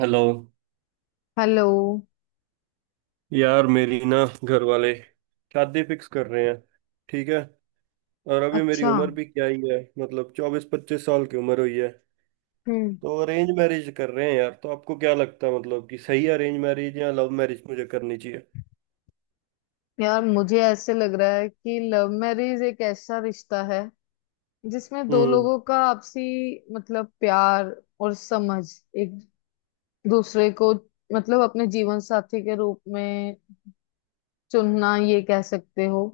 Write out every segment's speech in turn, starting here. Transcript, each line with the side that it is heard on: right: Hello
left: hello.
right: यार, मेरी ना घर वाले शादी फिक्स कर रहे हैं, ठीक है। और अभी मेरी
left: अच्छा।
right: उम्र भी क्या ही है, मतलब 24-25 साल की उम्र हुई है।
left: हम्म।
right: तो अरेंज मैरिज कर रहे हैं यार, तो आपको क्या लगता है मतलब कि सही अरेंज मैरिज या लव मैरिज मुझे करनी चाहिए?
left: यार मुझे ऐसे लग रहा है कि लव मैरिज एक ऐसा रिश्ता है जिसमें दो
right: हम्म
left: लोगों का आपसी मतलब प्यार और समझ एक दूसरे को मतलब अपने जीवन साथी के रूप में चुनना ये कह सकते हो।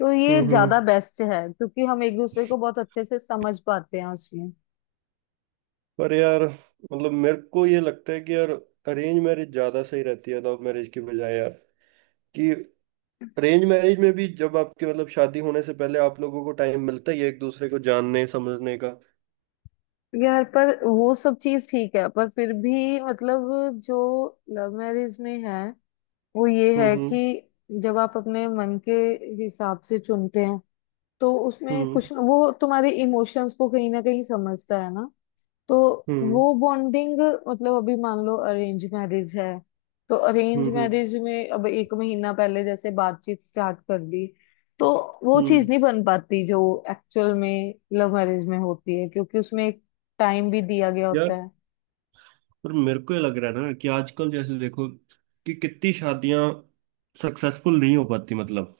left: तो ये
right: हम्म
left: ज्यादा
right: हम्म।
left: बेस्ट है क्योंकि हम एक दूसरे को बहुत अच्छे से समझ पाते हैं उसमें।
right: पर यार, मतलब मेरे को ये लगता है कि यार अरेंज मैरिज ज्यादा सही रहती है लव मैरिज की बजाय यार, कि अरेंज मैरिज में भी जब आपके मतलब शादी होने से पहले आप लोगों को टाइम मिलता ही है एक दूसरे को जानने समझने का।
left: यार पर वो सब चीज ठीक है पर फिर भी मतलब जो लव मैरिज में है वो ये
right: हम्म
left: है
right: हम्म
left: कि जब आप अपने मन के हिसाब से चुनते हैं तो उसमें
right: हम्म
left: कुछ न, वो तुम्हारे इमोशंस को कहीं ना कहीं समझता है ना। तो
right: हम्म
left: वो बॉन्डिंग मतलब अभी मान लो अरेंज मैरिज है। तो अरेंज
right: हम्म हम्म
left: मैरिज में अब एक महीना पहले जैसे बातचीत स्टार्ट कर दी तो वो
right: हम्म।
left: चीज नहीं बन पाती जो एक्चुअल में लव मैरिज में होती है क्योंकि उसमें एक टाइम भी दिया गया होता
right: यार
left: है।
right: पर मेरे को ये लग रहा है ना कि आजकल जैसे देखो कि कितनी शादियां सक्सेसफुल नहीं हो पाती मतलब,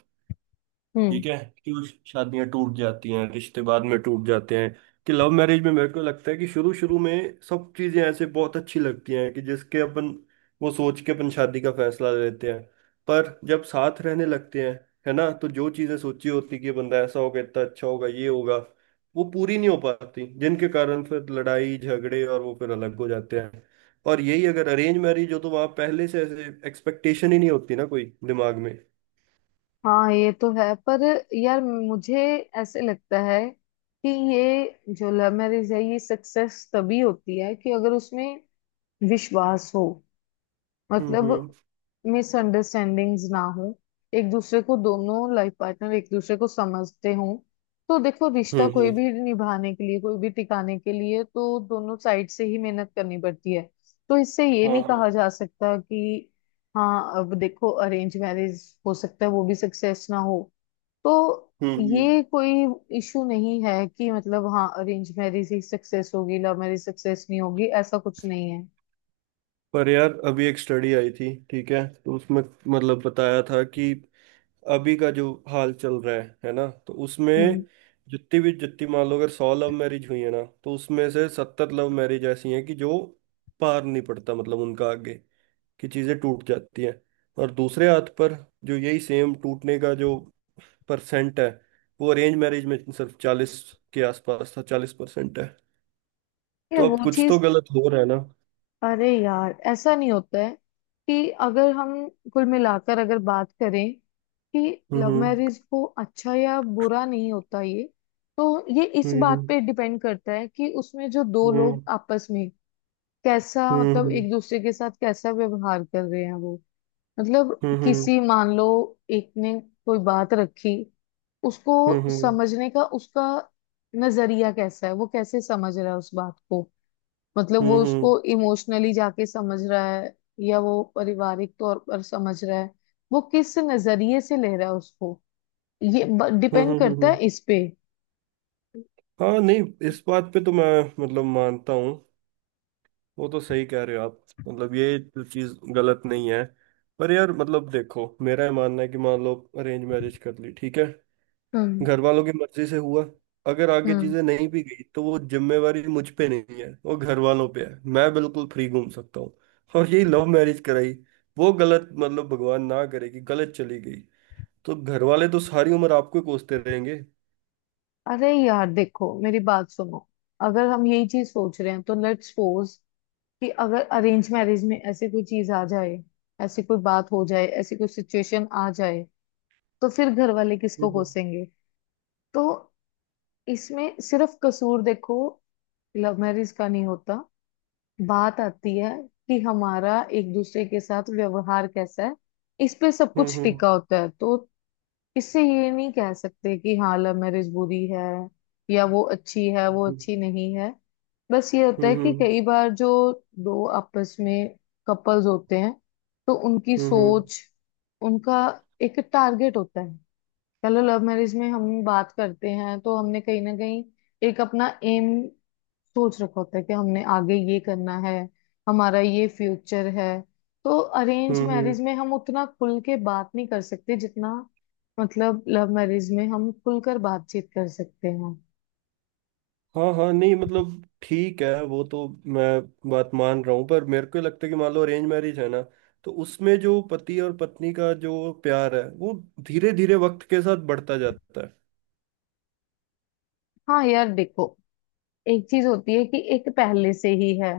left: हम्म।
right: ठीक है, क्यों शादियां टूट जाती हैं, रिश्ते बाद में टूट जाते हैं। कि लव मैरिज में मेरे को लगता है कि शुरू शुरू में सब चीजें ऐसे बहुत अच्छी लगती हैं कि जिसके अपन वो सोच के अपन शादी का फैसला लेते हैं, पर जब साथ रहने लगते हैं है ना, तो जो चीजें सोची होती कि ये बंदा ऐसा होगा, इतना अच्छा होगा, ये होगा, वो पूरी नहीं हो पाती जिनके कारण फिर लड़ाई झगड़े और वो फिर अलग हो जाते हैं। और यही अगर अरेंज मैरिज हो तो वहां पहले से ऐसे एक्सपेक्टेशन ही नहीं होती ना कोई दिमाग में।
left: हाँ ये तो है पर यार मुझे ऐसे लगता है कि ये जो लव मैरिज है ये सक्सेस तभी होती है कि अगर उसमें विश्वास हो
right: हम्म
left: मतलब
right: हम्म
left: मिसअंडरस्टैंडिंग्स ना हो एक दूसरे को दोनों लाइफ पार्टनर एक दूसरे को समझते हों। तो देखो रिश्ता कोई
right: हम्म
left: भी निभाने के लिए कोई भी टिकाने के लिए तो दोनों साइड से ही मेहनत करनी पड़ती है। तो इससे ये
right: हाँ
left: नहीं
right: हाँ
left: कहा जा सकता कि हाँ अब देखो अरेंज मैरिज हो सकता है वो भी सक्सेस ना हो। तो
right: हम्म हम्म।
left: ये कोई इशू नहीं है कि मतलब हाँ अरेंज मैरिज ही सक्सेस होगी लव मैरिज सक्सेस नहीं होगी ऐसा कुछ नहीं है।
right: पर यार अभी एक स्टडी आई थी, ठीक है, तो उसमें मतलब बताया था कि अभी का जो हाल चल रहा है ना, तो
left: हम्म।
right: उसमें जितनी मान लो अगर 100 लव मैरिज हुई है ना, तो उसमें से 70 लव मैरिज ऐसी हैं कि जो पार नहीं पड़ता मतलब उनका आगे, कि चीजें टूट जाती हैं। और दूसरे हाथ पर जो यही सेम टूटने का जो परसेंट है वो अरेंज मैरिज में सिर्फ 40 के आसपास था, 40% है।
left: यार
right: तो
left: वो
right: अब कुछ तो
left: चीज
right: गलत हो रहा है ना।
left: अरे यार ऐसा नहीं होता है कि अगर हम कुल मिलाकर अगर बात करें कि
right: हम्म
left: लव
right: हम्म
left: मैरिज को अच्छा या बुरा नहीं होता ये। तो ये इस बात
right: हम्म।
left: पे डिपेंड करता है कि उसमें जो दो लोग
right: हम्म
left: आपस में कैसा मतलब
right: हम्म
left: एक दूसरे के साथ कैसा व्यवहार कर रहे हैं वो मतलब
right: हम्म हम्म
left: किसी मान लो एक ने कोई बात रखी उसको
right: हम्म
left: समझने का उसका नजरिया कैसा है वो कैसे समझ रहा है उस बात को मतलब वो
right: हम्म
left: उसको इमोशनली जाके समझ रहा है या वो पारिवारिक तौर पर समझ रहा है वो किस नजरिए से ले रहा है उसको। ये डिपेंड करता है
right: हम्म।
left: इस पे।
right: हाँ नहीं, इस बात पे तो मैं मतलब मानता हूँ, वो तो सही कह रहे हो आप, मतलब ये तो चीज गलत नहीं है। पर यार मतलब देखो मेरा ये मानना है कि मान लो अरेंज मैरिज कर ली, ठीक है,
left: हम्म
right: घर वालों की मर्जी से हुआ, अगर आगे
left: हम्म।
right: चीजें नहीं भी गई तो वो जिम्मेवारी मुझ पे नहीं है, वो घर वालों पे है, मैं बिल्कुल फ्री घूम सकता हूँ। और यही लव मैरिज कराई, वो गलत मतलब भगवान ना करे कि गलत चली गई, तो घर वाले तो सारी उम्र आपको ही कोसते रहेंगे।
left: अरे यार देखो मेरी बात सुनो। अगर हम यही चीज सोच रहे हैं तो लेट्स सपोज कि अगर अरेंज मैरिज में ऐसे कोई चीज आ जाए ऐसी कोई बात हो जाए ऐसी कोई सिचुएशन आ जाए तो फिर घर वाले किसको
right: हम्म
left: कोसेंगे। तो इसमें सिर्फ कसूर देखो लव मैरिज का नहीं होता। बात आती है कि हमारा एक दूसरे के साथ व्यवहार कैसा है इस पे सब
right: हम्म
left: कुछ
right: हम्म
left: टिका होता है। तो इससे ये नहीं कह सकते कि हाँ लव मैरिज बुरी है या वो अच्छी है वो अच्छी नहीं है। बस ये होता
right: हम्म
left: है कि
right: हम्म
left: कई बार जो दो आपस में कपल्स होते हैं तो उनकी
right: हम्म
left: सोच उनका एक टारगेट होता है। चलो लव मैरिज में हम बात करते हैं तो हमने कहीं ना कहीं एक अपना एम सोच रखा होता है कि हमने आगे ये करना है हमारा ये फ्यूचर है। तो अरेंज
right: हम्म हम्म।
left: मैरिज में हम उतना खुल के बात नहीं कर सकते जितना मतलब लव मैरिज में हम खुलकर बातचीत कर सकते हैं।
right: हाँ हाँ नहीं मतलब ठीक है वो तो, मैं बात मान रहा हूँ, पर मेरे को लगता है कि मान लो अरेंज मैरिज है ना, तो उसमें जो पति और पत्नी का जो प्यार है वो धीरे धीरे वक्त के साथ बढ़ता जाता है।
left: हाँ यार देखो एक चीज होती है कि एक पहले से ही है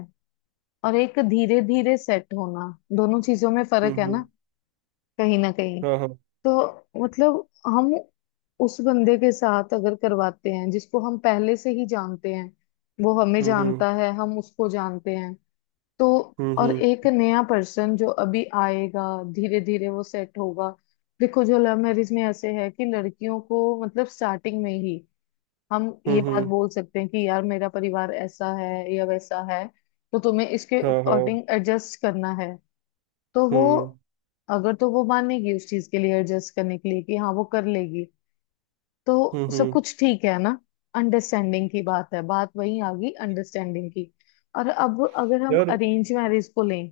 left: और एक धीरे धीरे सेट होना दोनों चीजों में
right: हम्म
left: फर्क है ना
right: हम्म
left: कहीं ना कहीं।
right: हाँ हाँ
left: तो मतलब हम उस बंदे के साथ अगर करवाते हैं जिसको हम पहले से ही जानते हैं वो हमें
right: हम्म हम्म
left: जानता है हम उसको जानते हैं। तो और
right: हम्म
left: एक नया पर्सन जो अभी आएगा धीरे धीरे वो सेट होगा। देखो जो लव मैरिज में ऐसे है कि लड़कियों को मतलब स्टार्टिंग में ही हम
right: हम्म
left: ये
right: हम्म
left: बात
right: हम्म,
left: बोल सकते हैं कि यार मेरा परिवार ऐसा है या वैसा है तो तुम्हें इसके
right: हाँ हाँ
left: अकॉर्डिंग एडजस्ट करना है। तो वो
right: हम्म
left: अगर तो वो मानेगी उस चीज के लिए एडजस्ट करने के लिए कि हाँ वो कर लेगी तो
right: हम्म
left: सब
right: हम्म
left: कुछ ठीक है ना। अंडरस्टैंडिंग की बात है बात वही आ गई अंडरस्टैंडिंग की। और अब अगर हम
right: यार
left: अरेंज मैरिज को लें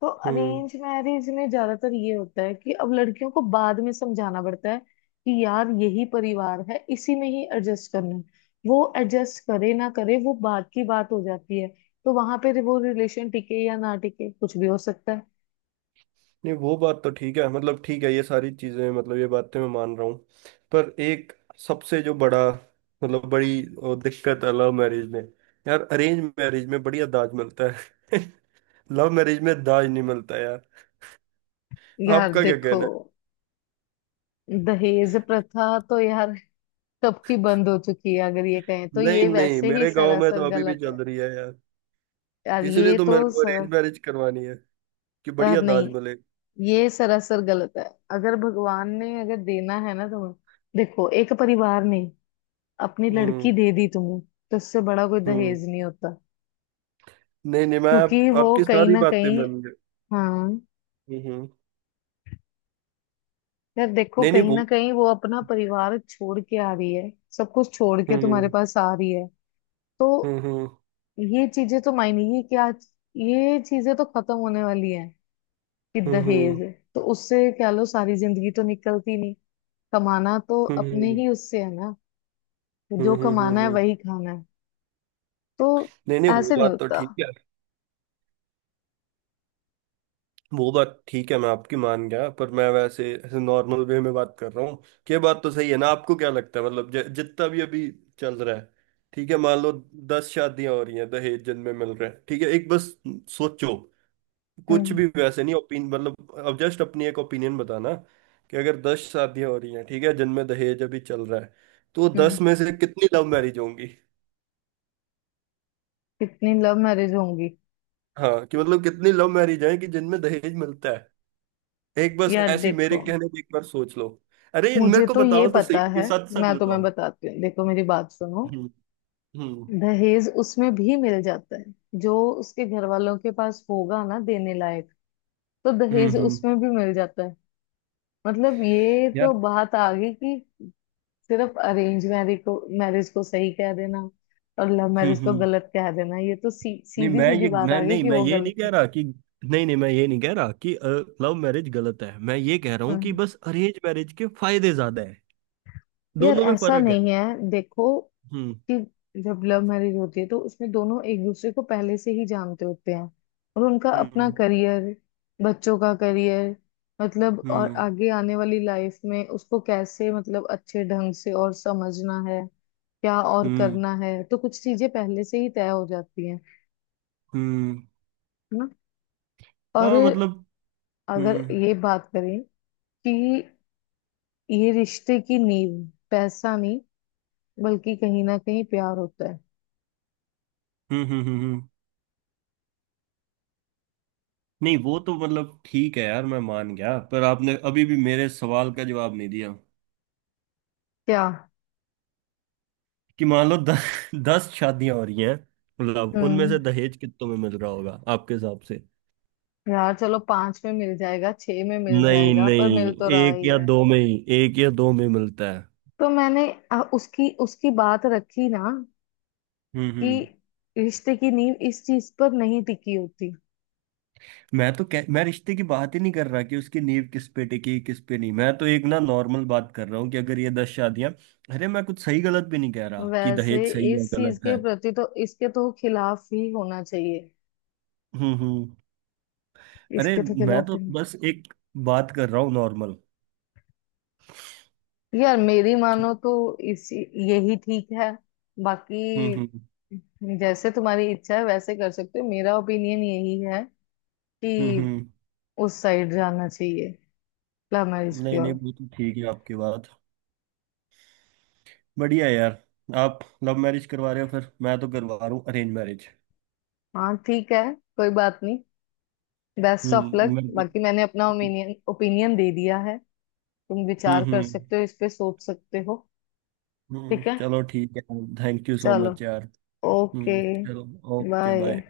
left: तो
right: हम्म।
left: अरेंज मैरिज में ज्यादातर ये होता है कि अब लड़कियों को बाद में समझाना पड़ता है कि यार यही परिवार है इसी में ही एडजस्ट करना है। वो एडजस्ट करे ना करे वो बात की बात हो जाती है। तो वहां पे वो रिलेशन टिके या ना टिके कुछ भी हो सकता है।
right: नहीं वो बात तो ठीक है, मतलब ठीक है, ये सारी चीजें मतलब ये बातें मैं मान रहा हूँ, पर एक सबसे जो बड़ा मतलब बड़ी दिक्कत है लव मैरिज में। यार अरेंज मैरिज में बढ़िया दाज मिलता है लव मैरिज में दाज नहीं मिलता यार।
left: यार
right: आपका क्या
left: देखो
right: कहना
left: दहेज प्रथा तो यार कब की बंद हो चुकी है अगर ये कहें तो
right: है? नहीं
left: ये
right: नहीं
left: वैसे ही
right: मेरे गांव में तो
left: सरासर
right: अभी भी
left: गलत है।
right: चल रही है यार,
left: यार
right: इसीलिए
left: ये
right: तो
left: तो
right: मेरे को
left: सरा
right: अरेंज मैरिज करवानी है कि
left: यार
right: बढ़िया
left: नहीं,
right: दाज मिले।
left: ये सरासर गलत है। अगर भगवान ने अगर देना है ना तुम्हें देखो एक परिवार ने अपनी लड़की
right: हम्म
left: दे दी तुम्हें तो उससे बड़ा कोई
right: हम्म।
left: दहेज नहीं होता।
right: नहीं नहीं मैं
left: क्योंकि वो
right: आपकी
left: कहीं
right: सारी
left: ना
right: बातें
left: कहीं
right: मान गया।
left: हाँ
right: हम्म।
left: यार देखो
right: नहीं नहीं
left: कहीं
right: वो।
left: ना कहीं वो अपना परिवार छोड़ के आ रही है सब कुछ छोड़ के
right: हम्म
left: तुम्हारे
right: हम्म
left: पास आ रही है। तो
right: हम्म हम्म
left: ये चीजें तो मायने ये क्या ये चीजें तो खत्म होने वाली हैं कि दहेज।
right: हम्म
left: तो उससे क्या लो सारी जिंदगी तो निकलती नहीं कमाना तो
right: हम्म
left: अपने
right: हम्म
left: ही उससे है ना। जो
right: हम्म हम्म
left: कमाना है
right: हम्म।
left: वही खाना है। तो
right: नहीं नहीं वो
left: ऐसे नहीं
right: बात तो
left: होता।
right: ठीक है, वो बात ठीक है, मैं आपकी मान गया, पर मैं वैसे ऐसे नॉर्मल वे में बात कर रहा हूँ। ये बात तो सही है ना? आपको क्या लगता है मतलब जितना भी अभी चल रहा है, ठीक है, मान लो 10 शादियां हो रही हैं दहेज जिनमें मिल रहे हैं, ठीक है, एक बस सोचो, कुछ
left: हम्म
right: भी वैसे नहीं ओपिन मतलब अब जस्ट अपनी एक ओपिनियन बताना कि अगर 10 शादियां हो रही हैं, ठीक है, जिनमें दहेज अभी चल रहा है, तो दस
left: हम्म।
right: में से कितनी लव मैरिज होंगी?
left: कितनी लव मैरिज होंगी।
right: हाँ कि मतलब कितनी लव मैरिज हैं कि जिनमें दहेज मिलता है, एक बस
left: यार
right: ऐसी मेरे
left: देखो
right: कहने पे एक बार सोच लो। अरे ये
left: मुझे
right: मेरे को
left: तो ये
right: बताओ तो सही,
left: पता
right: ये
left: है।
right: सच सच
left: मैं तुम्हें
right: बताओ।
left: बताती हूँ देखो मेरी बात सुनो।
right: हम्म हम्म
left: दहेज उसमें भी मिल जाता है जो उसके घर वालों के पास होगा ना देने लायक। तो
right: हम्म
left: दहेज
right: हम्म,
left: उसमें भी मिल जाता है। मतलब ये तो
right: यार
left: बात आ गई कि सिर्फ अरेंज मैरिज को सही कह देना और लव मैरिज को
right: हम्म।
left: गलत कह देना ये तो
right: नहीं,
left: सीधी
right: मैं
left: सीधी
right: ये
left: बात
right: मैं
left: आ गई
right: नहीं
left: कि
right: मैं
left: वो
right: ये नहीं
left: गलत
right: कह
left: है।
right: रहा कि, नहीं नहीं, मैं ये नहीं कह रहा कि लव मैरिज गलत है, मैं ये कह रहा हूँ कि
left: हम्म।
right: बस अरेंज मैरिज के फायदे ज्यादा हैं,
left: यार
right: दोनों में
left: ऐसा
right: फर्क है।
left: नहीं है देखो
right: हम्म
left: कि जब लव मैरिज होती है तो उसमें दोनों एक दूसरे को पहले से ही जानते होते हैं और उनका अपना
right: हम्म
left: करियर बच्चों का करियर मतलब और
right: हम्म
left: आगे आने वाली लाइफ में उसको कैसे मतलब अच्छे ढंग से और समझना है क्या और
right: हम्म
left: करना है तो कुछ चीजें पहले से ही तय हो जाती हैं
right: हम्म
left: है ना। और
right: हाँ मतलब
left: अगर
right: हम्म हम्म
left: ये बात करें कि ये रिश्ते की नींव पैसा नहीं बल्कि कहीं ना कहीं प्यार होता है।
right: हम्म हम्म हम्म। नहीं वो तो मतलब ठीक है यार मैं मान गया, पर आपने अभी भी मेरे सवाल का जवाब नहीं दिया
left: क्या।
right: कि मान लो 10 शादियां हो रही हैं, मतलब उनमें
left: हम्म।
right: से दहेज कितनों में मिल रहा होगा आपके हिसाब से?
left: यार चलो पांच में मिल जाएगा छह में मिल
right: नहीं
left: जाएगा पर मिल
right: नहीं
left: तो रहा
right: एक
left: ही
right: या
left: है।
right: दो में ही, एक या दो में मिलता है।
left: तो मैंने उसकी उसकी बात रखी ना कि
right: हम्म।
left: रिश्ते की नींव इस चीज पर नहीं टिकी होती।
right: मैं रिश्ते की बात ही नहीं कर रहा कि उसकी नींव किस पे टिकी किस पे नहीं, मैं तो एक ना नॉर्मल बात कर रहा हूँ कि अगर ये 10 शादियां, अरे मैं कुछ सही गलत भी नहीं कह रहा कि
left: वैसे
right: दहेज सही है
left: इस चीज
right: गलत
left: के
right: है।
left: प्रति तो इसके तो खिलाफ ही होना चाहिए।
right: हम्म। अरे
left: इसके तो
right: मैं
left: खिलाफ
right: तो
left: ही नहीं।
right: बस एक बात कर रहा हूँ नॉर्मल।
left: यार मेरी मानो तो इस यही ठीक है
right: हम्म
left: बाकी
right: हम्म
left: जैसे तुम्हारी इच्छा है वैसे कर सकते हो मेरा ओपिनियन यही है कि
right: हम्म।
left: उस साइड जाना चाहिए लव मैरिज की
right: नहीं नहीं
left: ओर।
right: वो तो ठीक है आपकी बात, बढ़िया है यार। आप लव मैरिज करवा रहे हो, फिर मैं तो करवा रहा हूँ अरेंज मैरिज।
left: हाँ ठीक है कोई बात नहीं। बेस्ट ऑफ लक
right: मेरे को
left: बाकी मैंने अपना ओपिनियन ओपिनियन दे दिया है। तुम
right: हम्म
left: विचार कर
right: हम्म
left: सकते हो इस पे सोच सकते हो। ठीक है
right: चलो ठीक है। थैंक यू सो
left: चलो।
right: मच यार।
left: ओके
right: हम्म चलो, ओके
left: बाय।
right: बाय।